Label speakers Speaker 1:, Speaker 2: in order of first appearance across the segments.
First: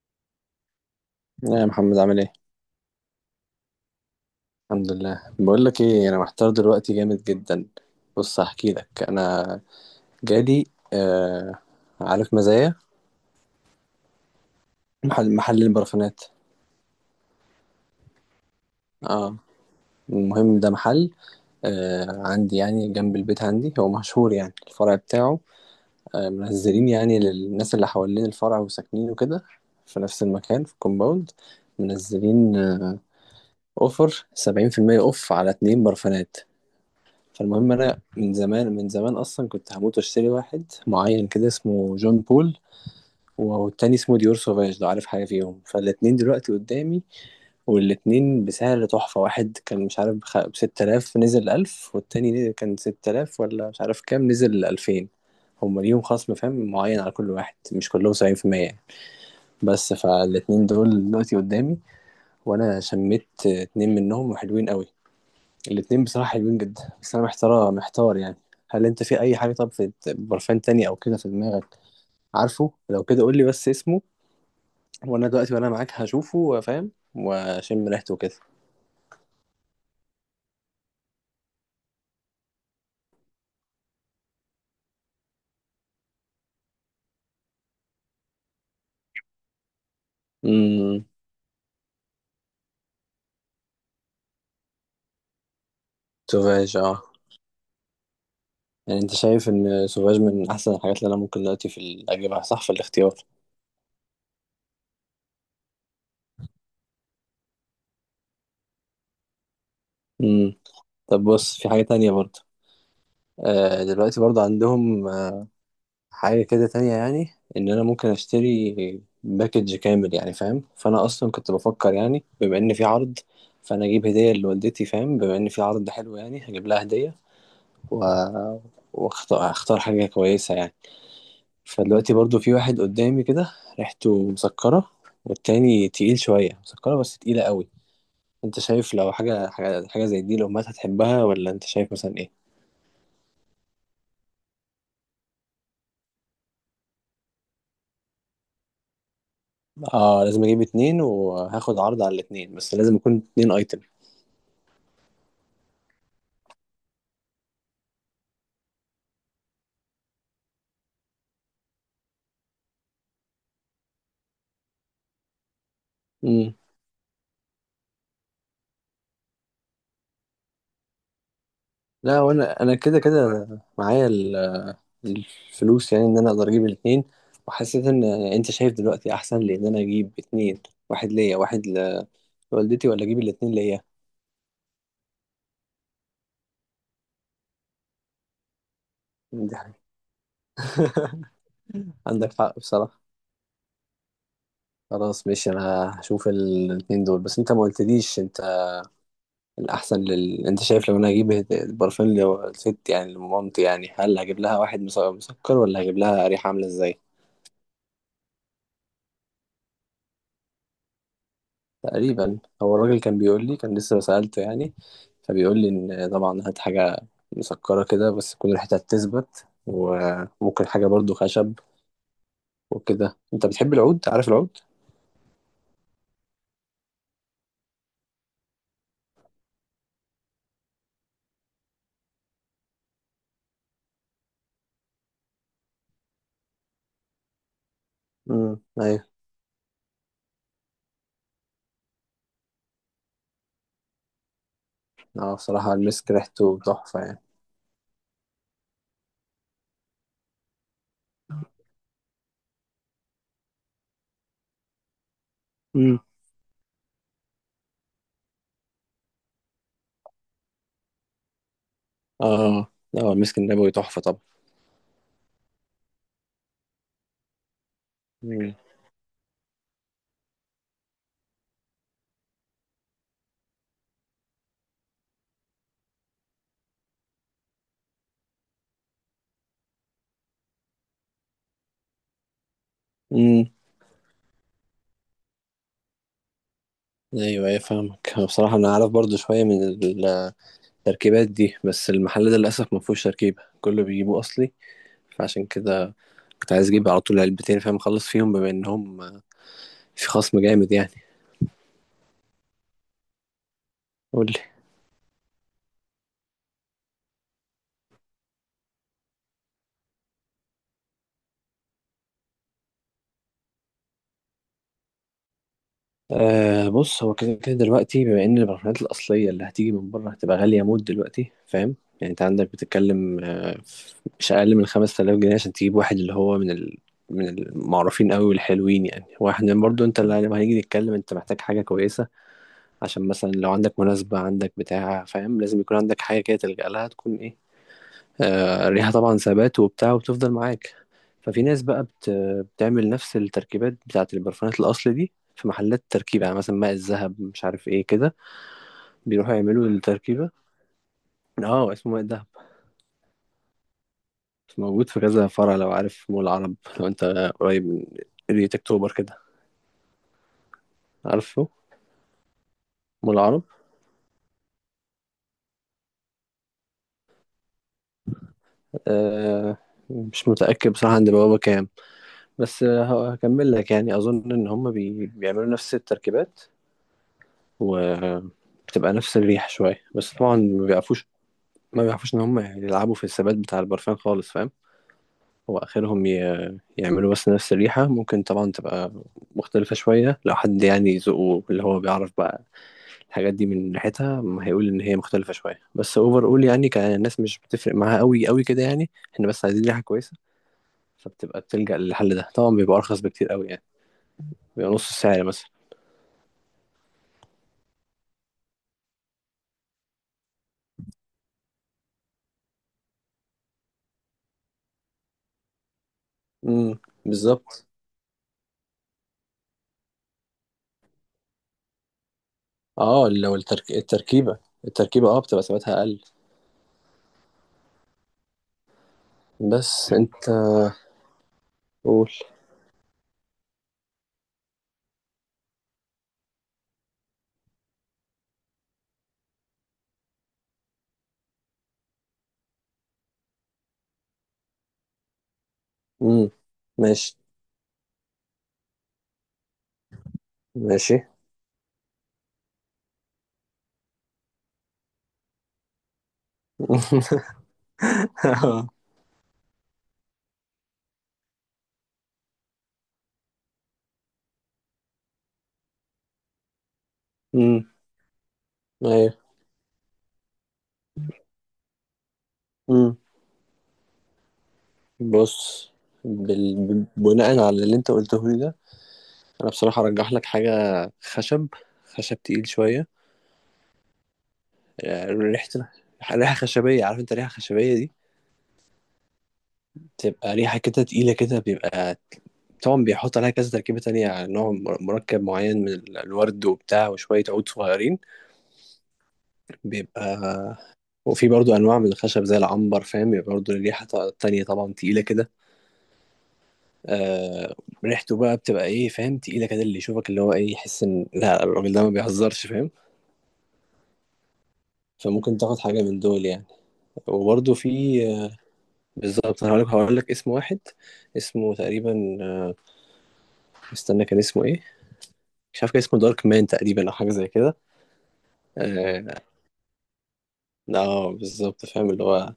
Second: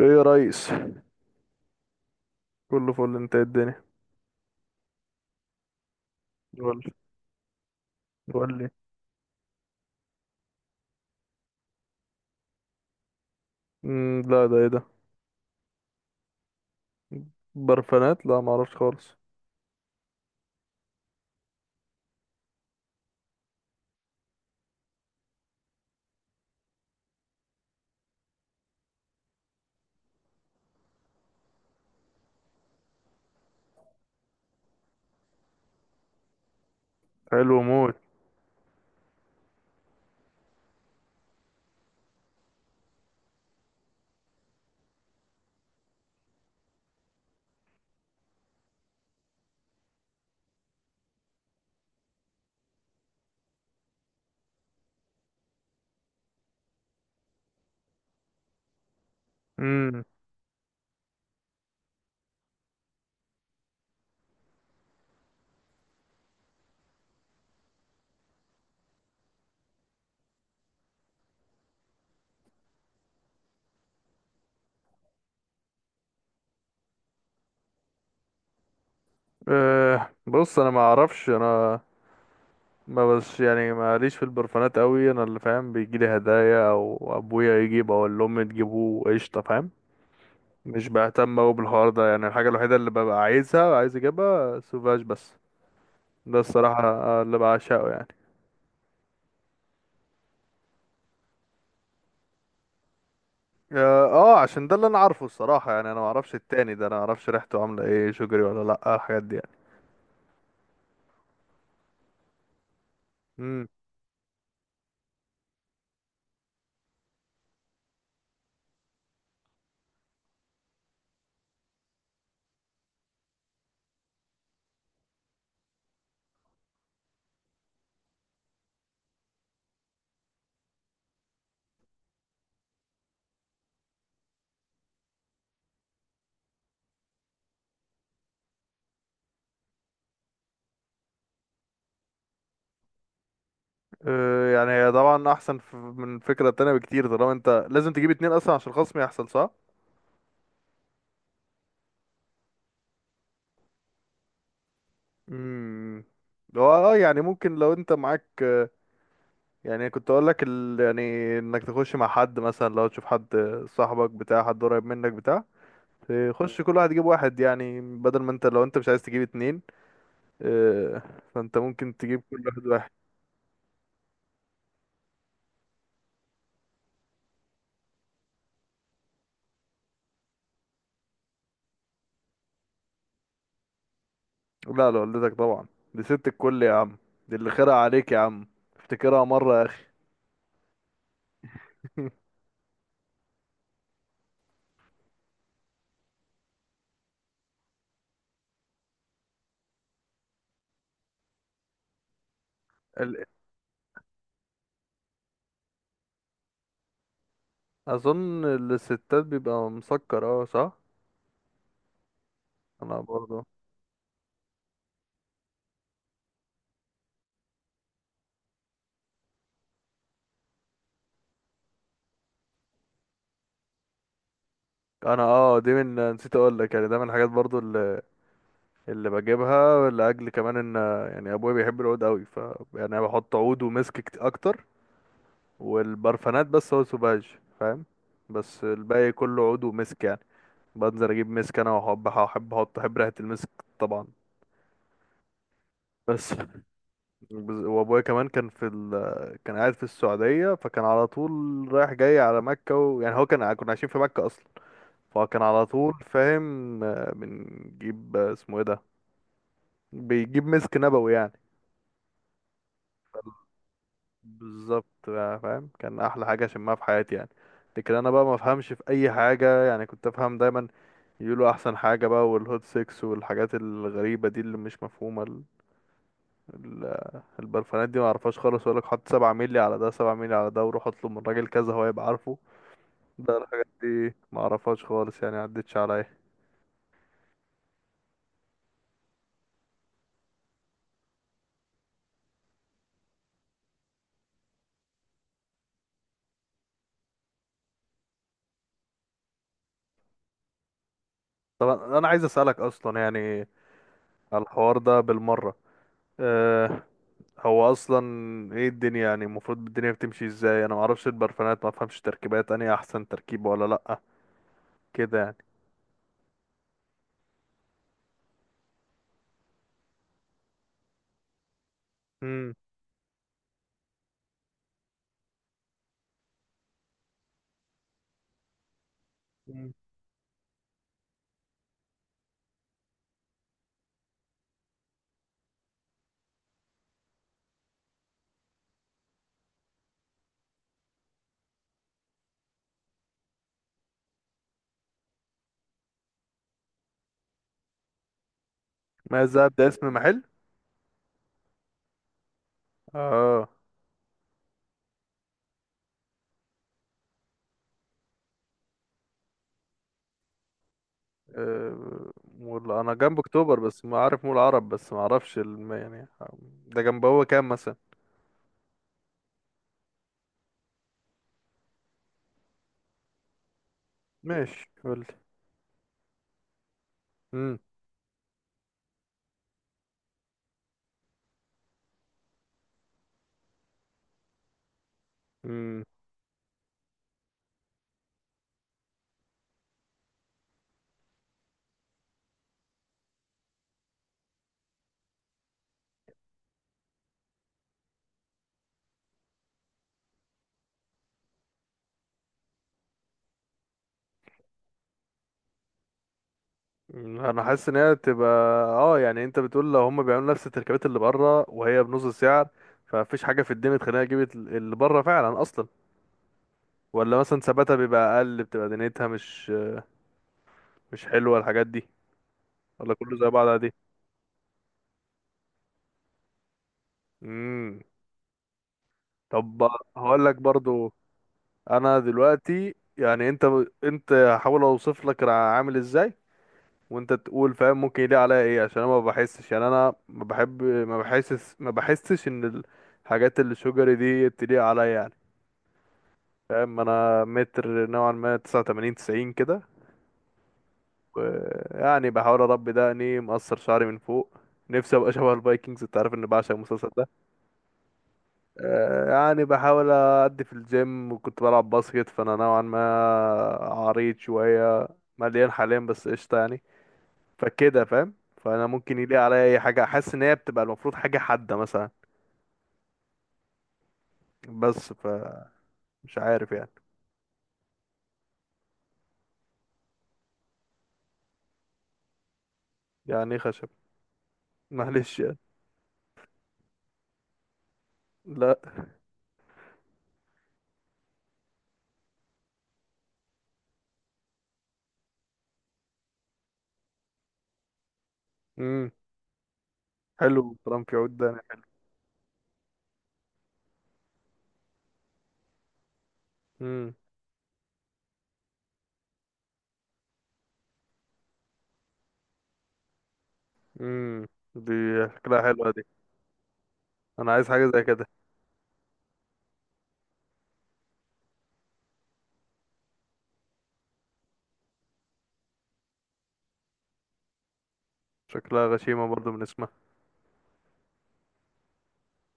Speaker 1: ايه يا ريس،
Speaker 2: يا محمد عامل ايه؟
Speaker 1: كله فل. انت إيه الدنيا؟
Speaker 2: الحمد لله. بقول لك ايه، انا محتار
Speaker 1: قول.
Speaker 2: دلوقتي جامد جدا. بص
Speaker 1: قول لي.
Speaker 2: هحكي لك انا، جالي آه، عارف مزايا؟
Speaker 1: لا، ده ايه ده؟
Speaker 2: محل البرفانات.
Speaker 1: برفانات؟ لا، ما اعرفش خالص.
Speaker 2: اه المهم ده محل آه عندي يعني جنب البيت، عندي هو مشهور يعني الفرع بتاعه آه، منزلين يعني للناس اللي حوالين الفرع وساكنين وكده في نفس المكان في كومباوند. منزلين آه اوفر سبعين في المية اوف على اتنين برفانات.
Speaker 1: حلو
Speaker 2: فالمهم
Speaker 1: موت.
Speaker 2: انا من زمان من زمان اصلا كنت هموت واشتري واحد معين كده اسمه جون بول، والتاني اسمه ديور سوفاج، لو عارف حاجه فيهم. فالاتنين دلوقتي قدامي، والاتنين بسعر تحفه. واحد كان مش عارف ب 6000 نزل 1000، والتاني كان 6000 ولا مش عارف كام نزل 2000. هما ليهم خصم فاهم معين على كل واحد، مش كلهم 70%، يعني. بس
Speaker 1: امم
Speaker 2: فالاتنين دول دلوقتي قدامي وانا شميت اتنين منهم وحلوين قوي. الاتنين بصراحة حلوين جدا، بس أنا محتار محتار يعني. هل أنت في أي حاجة؟ طب في برفان تاني أو كده في دماغك عارفه؟ لو كده قول لي بس اسمه، وأنا دلوقتي وأنا معاك هشوفه فاهم وأشم ريحته كده.
Speaker 1: بص، انا ما اعرفش. انا ما بس يعني ماليش في البرفانات قوي. انا اللي فاهم، بيجي لي هدايا او ابويا يجيب او اللي امي تجيبه، قشطه فاهم. مش
Speaker 2: امم،
Speaker 1: بهتم قوي بالحوار ده. يعني الحاجه الوحيده اللي ببقى عايزها، عايز اجيبها سوفاج بس. ده
Speaker 2: سوفاج
Speaker 1: الصراحه
Speaker 2: اه.
Speaker 1: اللي بعشقه يعني.
Speaker 2: يعني أنت شايف إن سوفاج من أحسن الحاجات اللي أنا ممكن دلوقتي في أجيبها، صح في الاختيار؟
Speaker 1: اه آه، عشان ده اللي انا عارفه الصراحة يعني. انا ما اعرفش التاني ده، انا ما اعرفش ريحته عاملة ايه، شجري ولا لا، الحاجات دي يعني.
Speaker 2: امم، طب بص في حاجة تانية برضه.
Speaker 1: امم
Speaker 2: آه دلوقتي برضه عندهم حاجة كده تانية، يعني إن أنا ممكن أشتري باكج كامل يعني فاهم. فأنا أصلا كنت بفكر يعني بما إن في عرض، فأنا أجيب هدية لوالدتي فاهم، بما إن في عرض حلو يعني هجيب لها هدية و... وأختار حاجة كويسة يعني. فدلوقتي برضو في واحد قدامي كده ريحته مسكرة، والتاني تقيل شوية مسكرة بس تقيلة قوي. أنت شايف لو حاجة حاجة زي دي الأمهات هتحبها، ولا أنت شايف مثلا إيه؟
Speaker 1: يعني هي طبعا احسن من الفكرة التانية بكتير، طالما انت لازم تجيب اتنين اصلا عشان الخصم يحصل، صح.
Speaker 2: آه لازم أجيب اتنين وهاخد عرض على الاتنين، بس لازم يكون اتنين أيتم.
Speaker 1: امم هو اه، يعني ممكن لو انت معاك، يعني كنت اقول لك يعني انك تخش مع حد، مثلا لو تشوف حد صاحبك، بتاع حد قريب منك بتاع، تخش كل واحد يجيب واحد، يعني بدل ما انت، لو انت مش عايز تجيب اتنين، آه، فانت ممكن
Speaker 2: لا،
Speaker 1: تجيب كل
Speaker 2: وانا
Speaker 1: واحد
Speaker 2: انا
Speaker 1: واحد.
Speaker 2: كده كده معايا الفلوس، يعني ان انا اقدر اجيب الاتنين. وحسيت ان انت شايف دلوقتي احسن لي ان انا اجيب اتنين، واحد ليا واحد لوالدتي، ولا اجيب الاتنين ليا؟
Speaker 1: لا، لوالدتك طبعا. دي ست الكل يا عم. دي اللي خيرها عليك يا عم. افتكرها
Speaker 2: دي
Speaker 1: مرة يا
Speaker 2: حاجة.
Speaker 1: اخي.
Speaker 2: عندك حق بصراحة. خلاص ماشي، انا هشوف الاتنين دول. بس انت ما قلتليش انت الاحسن انت شايف لو انا هجيب البرفان لست يعني
Speaker 1: ال-
Speaker 2: لمامتي، يعني هل هجيب لها واحد مسكر، ولا هجيب لها ريحة عاملة ازاي؟
Speaker 1: اظن الستات بيبقى مسكر، اه صح.
Speaker 2: تقريبا هو
Speaker 1: انا
Speaker 2: الراجل كان
Speaker 1: برضو.
Speaker 2: بيقول لي، كان لسه سألته يعني، فبيقول لي ان طبعا هات حاجة مسكرة كده بس تكون ريحتها تثبت، وممكن حاجة برضو خشب وكده. انت بتحب العود؟ عارف العود؟
Speaker 1: انا اه، دي من، نسيت اقول لك يعني، ده من الحاجات برضو اللي بجيبها لاجل كمان ان، يعني ابويا بيحب العود قوي، ف يعني انا بحط عود ومسك، اكتر. والبرفانات بس هو سوباج فاهم، بس
Speaker 2: ايوه.
Speaker 1: الباقي كله عود ومسك يعني. بنزل اجيب مسك انا، واحب احب احط احب ريحة المسك، طبعا.
Speaker 2: اه بصراحة المسك
Speaker 1: بس
Speaker 2: ريحته تحفة يعني.
Speaker 1: وابويا كمان كان في كان قاعد في السعودية، فكان على طول رايح جاي على مكة يعني هو كان، كنا عايشين في مكة اصلا، فكان على طول
Speaker 2: امم،
Speaker 1: فاهم، بنجيب، اسمه ايه ده، بيجيب مسك نبوي يعني.
Speaker 2: اه. اه المسك النبوي تحفة طبعا.
Speaker 1: بالظبط فاهم. كان احلى حاجة شمها في حياتي يعني. لكن انا بقى ما
Speaker 2: امم.
Speaker 1: افهمش في اي حاجة يعني. كنت افهم دايما يقولوا احسن حاجة بقى، والهوت سيكس والحاجات الغريبة دي اللي مش مفهومة. البرفانات دي ما اعرفهاش خالص. يقول لك حط 7 مللي على ده، 7 مللي على ده، وروح اطلب من راجل كذا هو يبقى عارفه. ده
Speaker 2: امم
Speaker 1: الحاجات دي ما اعرفهاش خالص يعني، عدتش عليا.
Speaker 2: ايوه ايوه فاهمك. أنا بصراحة انا عارف برضو شوية من التركيبات دي، بس المحل ده للأسف ما فيهوش تركيبة، كله بيجيبوه اصلي. فعشان كده كنت عايز اجيب على طول علبتين فاهم، اخلص فيهم بما انهم في خصم جامد يعني.
Speaker 1: طب انا عايز اسالك اصلا يعني،
Speaker 2: قول لي.
Speaker 1: على الحوار ده بالمره. أه، هو اصلا ايه الدنيا يعني؟ المفروض الدنيا بتمشي ازاي؟ انا ما اعرفش البرفانات، ما افهمش تركيبات انهي احسن تركيبه ولا لا كده يعني.
Speaker 2: آه بص هو كده كده دلوقتي، بما ان البرفانات الاصليه اللي هتيجي من بره هتبقى غاليه موت دلوقتي فاهم. يعني انت عندك
Speaker 1: امم
Speaker 2: بتتكلم آه مش اقل من 5000 جنيه عشان تجيب واحد اللي هو من المعروفين قوي والحلوين. يعني واحد
Speaker 1: مم.
Speaker 2: برضو، انت اللي لما هنيجي نتكلم انت محتاج حاجه كويسه، عشان مثلا لو عندك مناسبة، عندك بتاع فاهم، لازم يكون عندك حاجة كده تلجأ لها تكون ايه آه، الريحة طبعا ثبات وبتاع وتفضل معاك. ففي ناس بقى بتعمل نفس التركيبات بتاعة البرفانات الأصل دي في محلات تركيب، يعني مثلا ماء الذهب مش عارف ايه كده،
Speaker 1: ما
Speaker 2: بيروحوا
Speaker 1: زاد ده
Speaker 2: يعملوا
Speaker 1: اسم محل؟
Speaker 2: التركيبة. اه اسمه ماء الذهب،
Speaker 1: اه.
Speaker 2: موجود في كذا فرع. لو عارف مول العرب، لو انت قريب من قرية اكتوبر كده عارفه
Speaker 1: آه، مول، انا
Speaker 2: مول
Speaker 1: جنب
Speaker 2: العرب.
Speaker 1: اكتوبر بس ما عارف مول عرب، بس ما اعرفش يعني ده جنب هو كام مثلا؟
Speaker 2: آه مش متأكد بصراحة عند بوابة كام، بس آه، هكمل لك. يعني أظن إن
Speaker 1: ماشي
Speaker 2: هما
Speaker 1: قول لي.
Speaker 2: بيعملوا نفس التركيبات،
Speaker 1: امم
Speaker 2: وبتبقى نفس الريحة شوية، بس طبعا ما بيعرفوش، ان هم يلعبوا في الثبات بتاع البرفان خالص فاهم. هو اخرهم يعملوا بس نفس الريحة، ممكن طبعا تبقى مختلفة شوية لو حد يعني ذوقه اللي هو بيعرف بقى الحاجات دي من ريحتها ما هيقول ان هي مختلفة شوية. بس اوفر اول يعني كان الناس مش بتفرق معاها قوي قوي كده، يعني احنا بس عايزين ريحة كويسة، فبتبقى بتلجأ للحل ده. طبعا بيبقى ارخص بكتير قوي يعني، بيبقى نص السعر مثلا.
Speaker 1: انا حاسس ان هي تبقى، اه يعني انت بتقول لو هم بيعملوا نفس التركيبات اللي بره وهي بنص السعر، فمفيش حاجه في الدنيا تخليني اجيب اللي بره فعلا اصلا.
Speaker 2: امم،
Speaker 1: ولا مثلا
Speaker 2: بالظبط.
Speaker 1: ثباتها بيبقى اقل، بتبقى دنيتها مش، مش حلوه الحاجات دي؟ ولا
Speaker 2: اه
Speaker 1: كله زي
Speaker 2: لو
Speaker 1: بعض عادي؟
Speaker 2: التركيبة، اه بتبقى ثباتها أقل.
Speaker 1: امم طب
Speaker 2: بس
Speaker 1: هقول
Speaker 2: أنت
Speaker 1: لك برضو. انا
Speaker 2: قول.
Speaker 1: دلوقتي يعني انت هحاول اوصف لك انا عامل ازاي وانت تقول فاهم ممكن يليق عليا ايه، عشان انا ما بحسش، يعني انا ما بحب، ما بحسش ان الحاجات اللي شجري دي تليق عليا يعني
Speaker 2: امم،
Speaker 1: فاهم.
Speaker 2: ماشي
Speaker 1: انا متر نوعا ما 89 90 كده،
Speaker 2: ماشي.
Speaker 1: ويعني بحاول اربي دقني، مقصر شعري من فوق، نفسي ابقى شبه الفايكنجز، انت عارف اني بعشق المسلسل ده. يعني بحاول أدي في الجيم، وكنت بلعب باسكت، فأنا نوعا ما عريض شوية، مليان حاليا بس قشطة يعني.
Speaker 2: امم،
Speaker 1: فكده فاهم، فأنا ممكن يليق
Speaker 2: ايوه،
Speaker 1: عليا أي حاجة أحس إن هي بتبقى المفروض حاجة حادة مثلا،
Speaker 2: امم.
Speaker 1: بس فمش
Speaker 2: بص
Speaker 1: عارف يعني.
Speaker 2: بناء على اللي انت قلته لي ده، انا بصراحة ارجح لك حاجة خشب، خشب تقيل شوية.
Speaker 1: يعني إيه خشب؟
Speaker 2: آه،
Speaker 1: معلش يعني.
Speaker 2: ريحة خشبية. عارف انت ريحة خشبية دي؟
Speaker 1: لا.
Speaker 2: تبقى ريحة كده تقيلة كده، بيبقى طبعا بيحط عليها كذا تركيبة تانية يعني نوع مركب معين من الورد وبتاع وشوية عود صغيرين.
Speaker 1: امم
Speaker 2: بيبقى
Speaker 1: حلو الكلام في عود ده
Speaker 2: وفي برضو
Speaker 1: يعني.
Speaker 2: انواع من الخشب زي العنبر فاهم، بيبقى برضو الريحه تانية طبعا، تقيله كده.
Speaker 1: امم
Speaker 2: آه ريحته بقى بتبقى ايه فاهم، تقيله كده اللي يشوفك اللي هو ايه يحس ان لا الراجل ده ما بيهزرش فاهم.
Speaker 1: امم دي
Speaker 2: فممكن
Speaker 1: شكلها
Speaker 2: تاخد
Speaker 1: حلوة دي.
Speaker 2: حاجه من دول يعني.
Speaker 1: أنا عايز
Speaker 2: وبرضو في
Speaker 1: حاجة زي كده.
Speaker 2: آه، بالظبط. انا هقول لك، اسم واحد اسمه تقريبا آه، استنى كان اسمه ايه؟ مش عارف كان اسمه دارك مان تقريبا، او حاجه زي كده.
Speaker 1: شكلها
Speaker 2: اه
Speaker 1: غشيمة برضو من اسمها.
Speaker 2: آه، بالظبط فاهم اللي هو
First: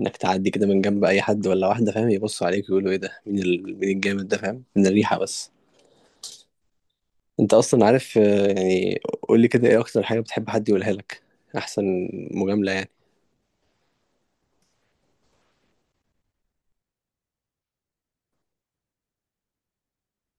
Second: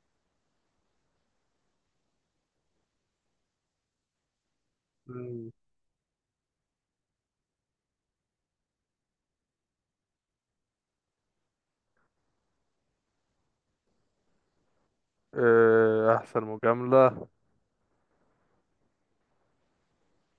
Speaker 2: انك تعدي كده من جنب اي حد ولا واحده فاهم، يبصوا عليك ويقولوا ايه ده، مين مين الجامد ده فاهم، من الريحه
Speaker 1: امم
Speaker 2: بس. انت اصلا عارف آه، يعني قول لي كده ايه اكتر حاجه بتحب حد يقولها لك، احسن مجامله يعني؟
Speaker 1: آه، أحسن مجاملة،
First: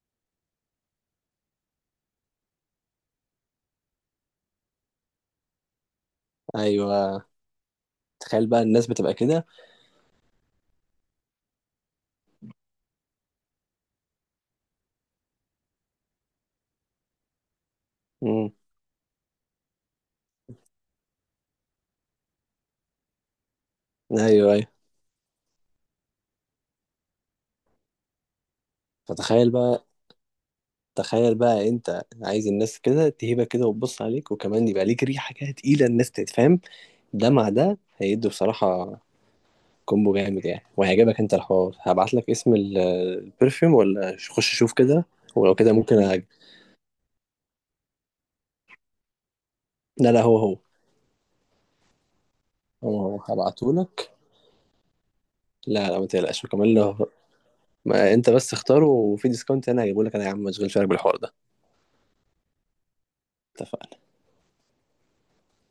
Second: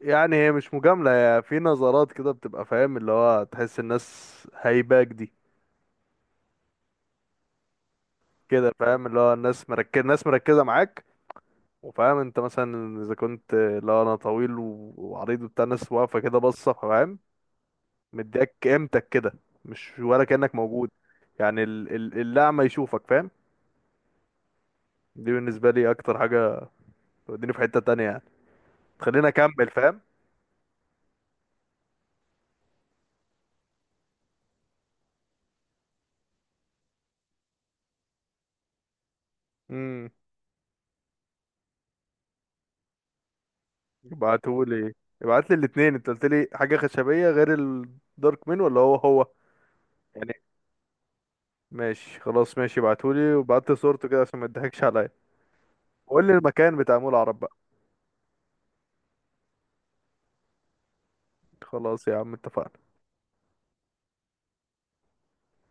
Speaker 1: يعني هي مش مجاملة، هي في نظرات كده بتبقى فاهم اللي هو تحس الناس هايباك دي.
Speaker 2: ايوه. تخيل بقى
Speaker 1: كده
Speaker 2: الناس
Speaker 1: فاهم
Speaker 2: بتبقى
Speaker 1: اللي هو
Speaker 2: كده.
Speaker 1: الناس مركزة، الناس مركزة معاك، وفاهم انت مثلا اذا كنت اللي هو انا طويل وعريض وبتاع، الناس واقفة كده باصة فاهم،
Speaker 2: امم،
Speaker 1: مديك قيمتك كده. مش ولا كأنك موجود، يعني الأعمى يشوفك فاهم.
Speaker 2: ايوه ايوه.
Speaker 1: دي بالنسبة لي أكتر حاجة، توديني في حتة تانية يعني، تخليني
Speaker 2: فتخيل
Speaker 1: أكمل
Speaker 2: بقى،
Speaker 1: فاهم.
Speaker 2: تخيل بقى انت عايز الناس كده تهيبك كده وتبص عليك، وكمان يبقى ليك ريحه كده تقيله، الناس تتفهم. ده مع ده هيدوا بصراحه
Speaker 1: امم
Speaker 2: كومبو جامد يعني، وهيعجبك انت الحوار. هبعت لك اسم البرفيوم، ولا خش شوف
Speaker 1: ابعتهولي.
Speaker 2: كده.
Speaker 1: ابعتلي
Speaker 2: ولو كده
Speaker 1: الاتنين،
Speaker 2: ممكن
Speaker 1: انت قلتلي حاجة خشبية غير الدارك مين؟ ولا هو هو؟
Speaker 2: لا لا هو هو.
Speaker 1: ماشي خلاص. ماشي،
Speaker 2: هو هو
Speaker 1: ابعتولي وبعت
Speaker 2: هبعته
Speaker 1: صورته
Speaker 2: لك.
Speaker 1: كده عشان ما تضحكش عليا.
Speaker 2: لا لا ما
Speaker 1: وقول لي
Speaker 2: تقلقش، وكمان
Speaker 1: المكان بتاع مول
Speaker 2: لو،
Speaker 1: العرب بقى.
Speaker 2: ما انت بس اختاره وفي ديسكاونت انا هجيبه لك انا يا عم، ما تشغلش بالك بالحوار ده.
Speaker 1: خلاص يا عم اتفقنا.
Speaker 2: اتفقنا.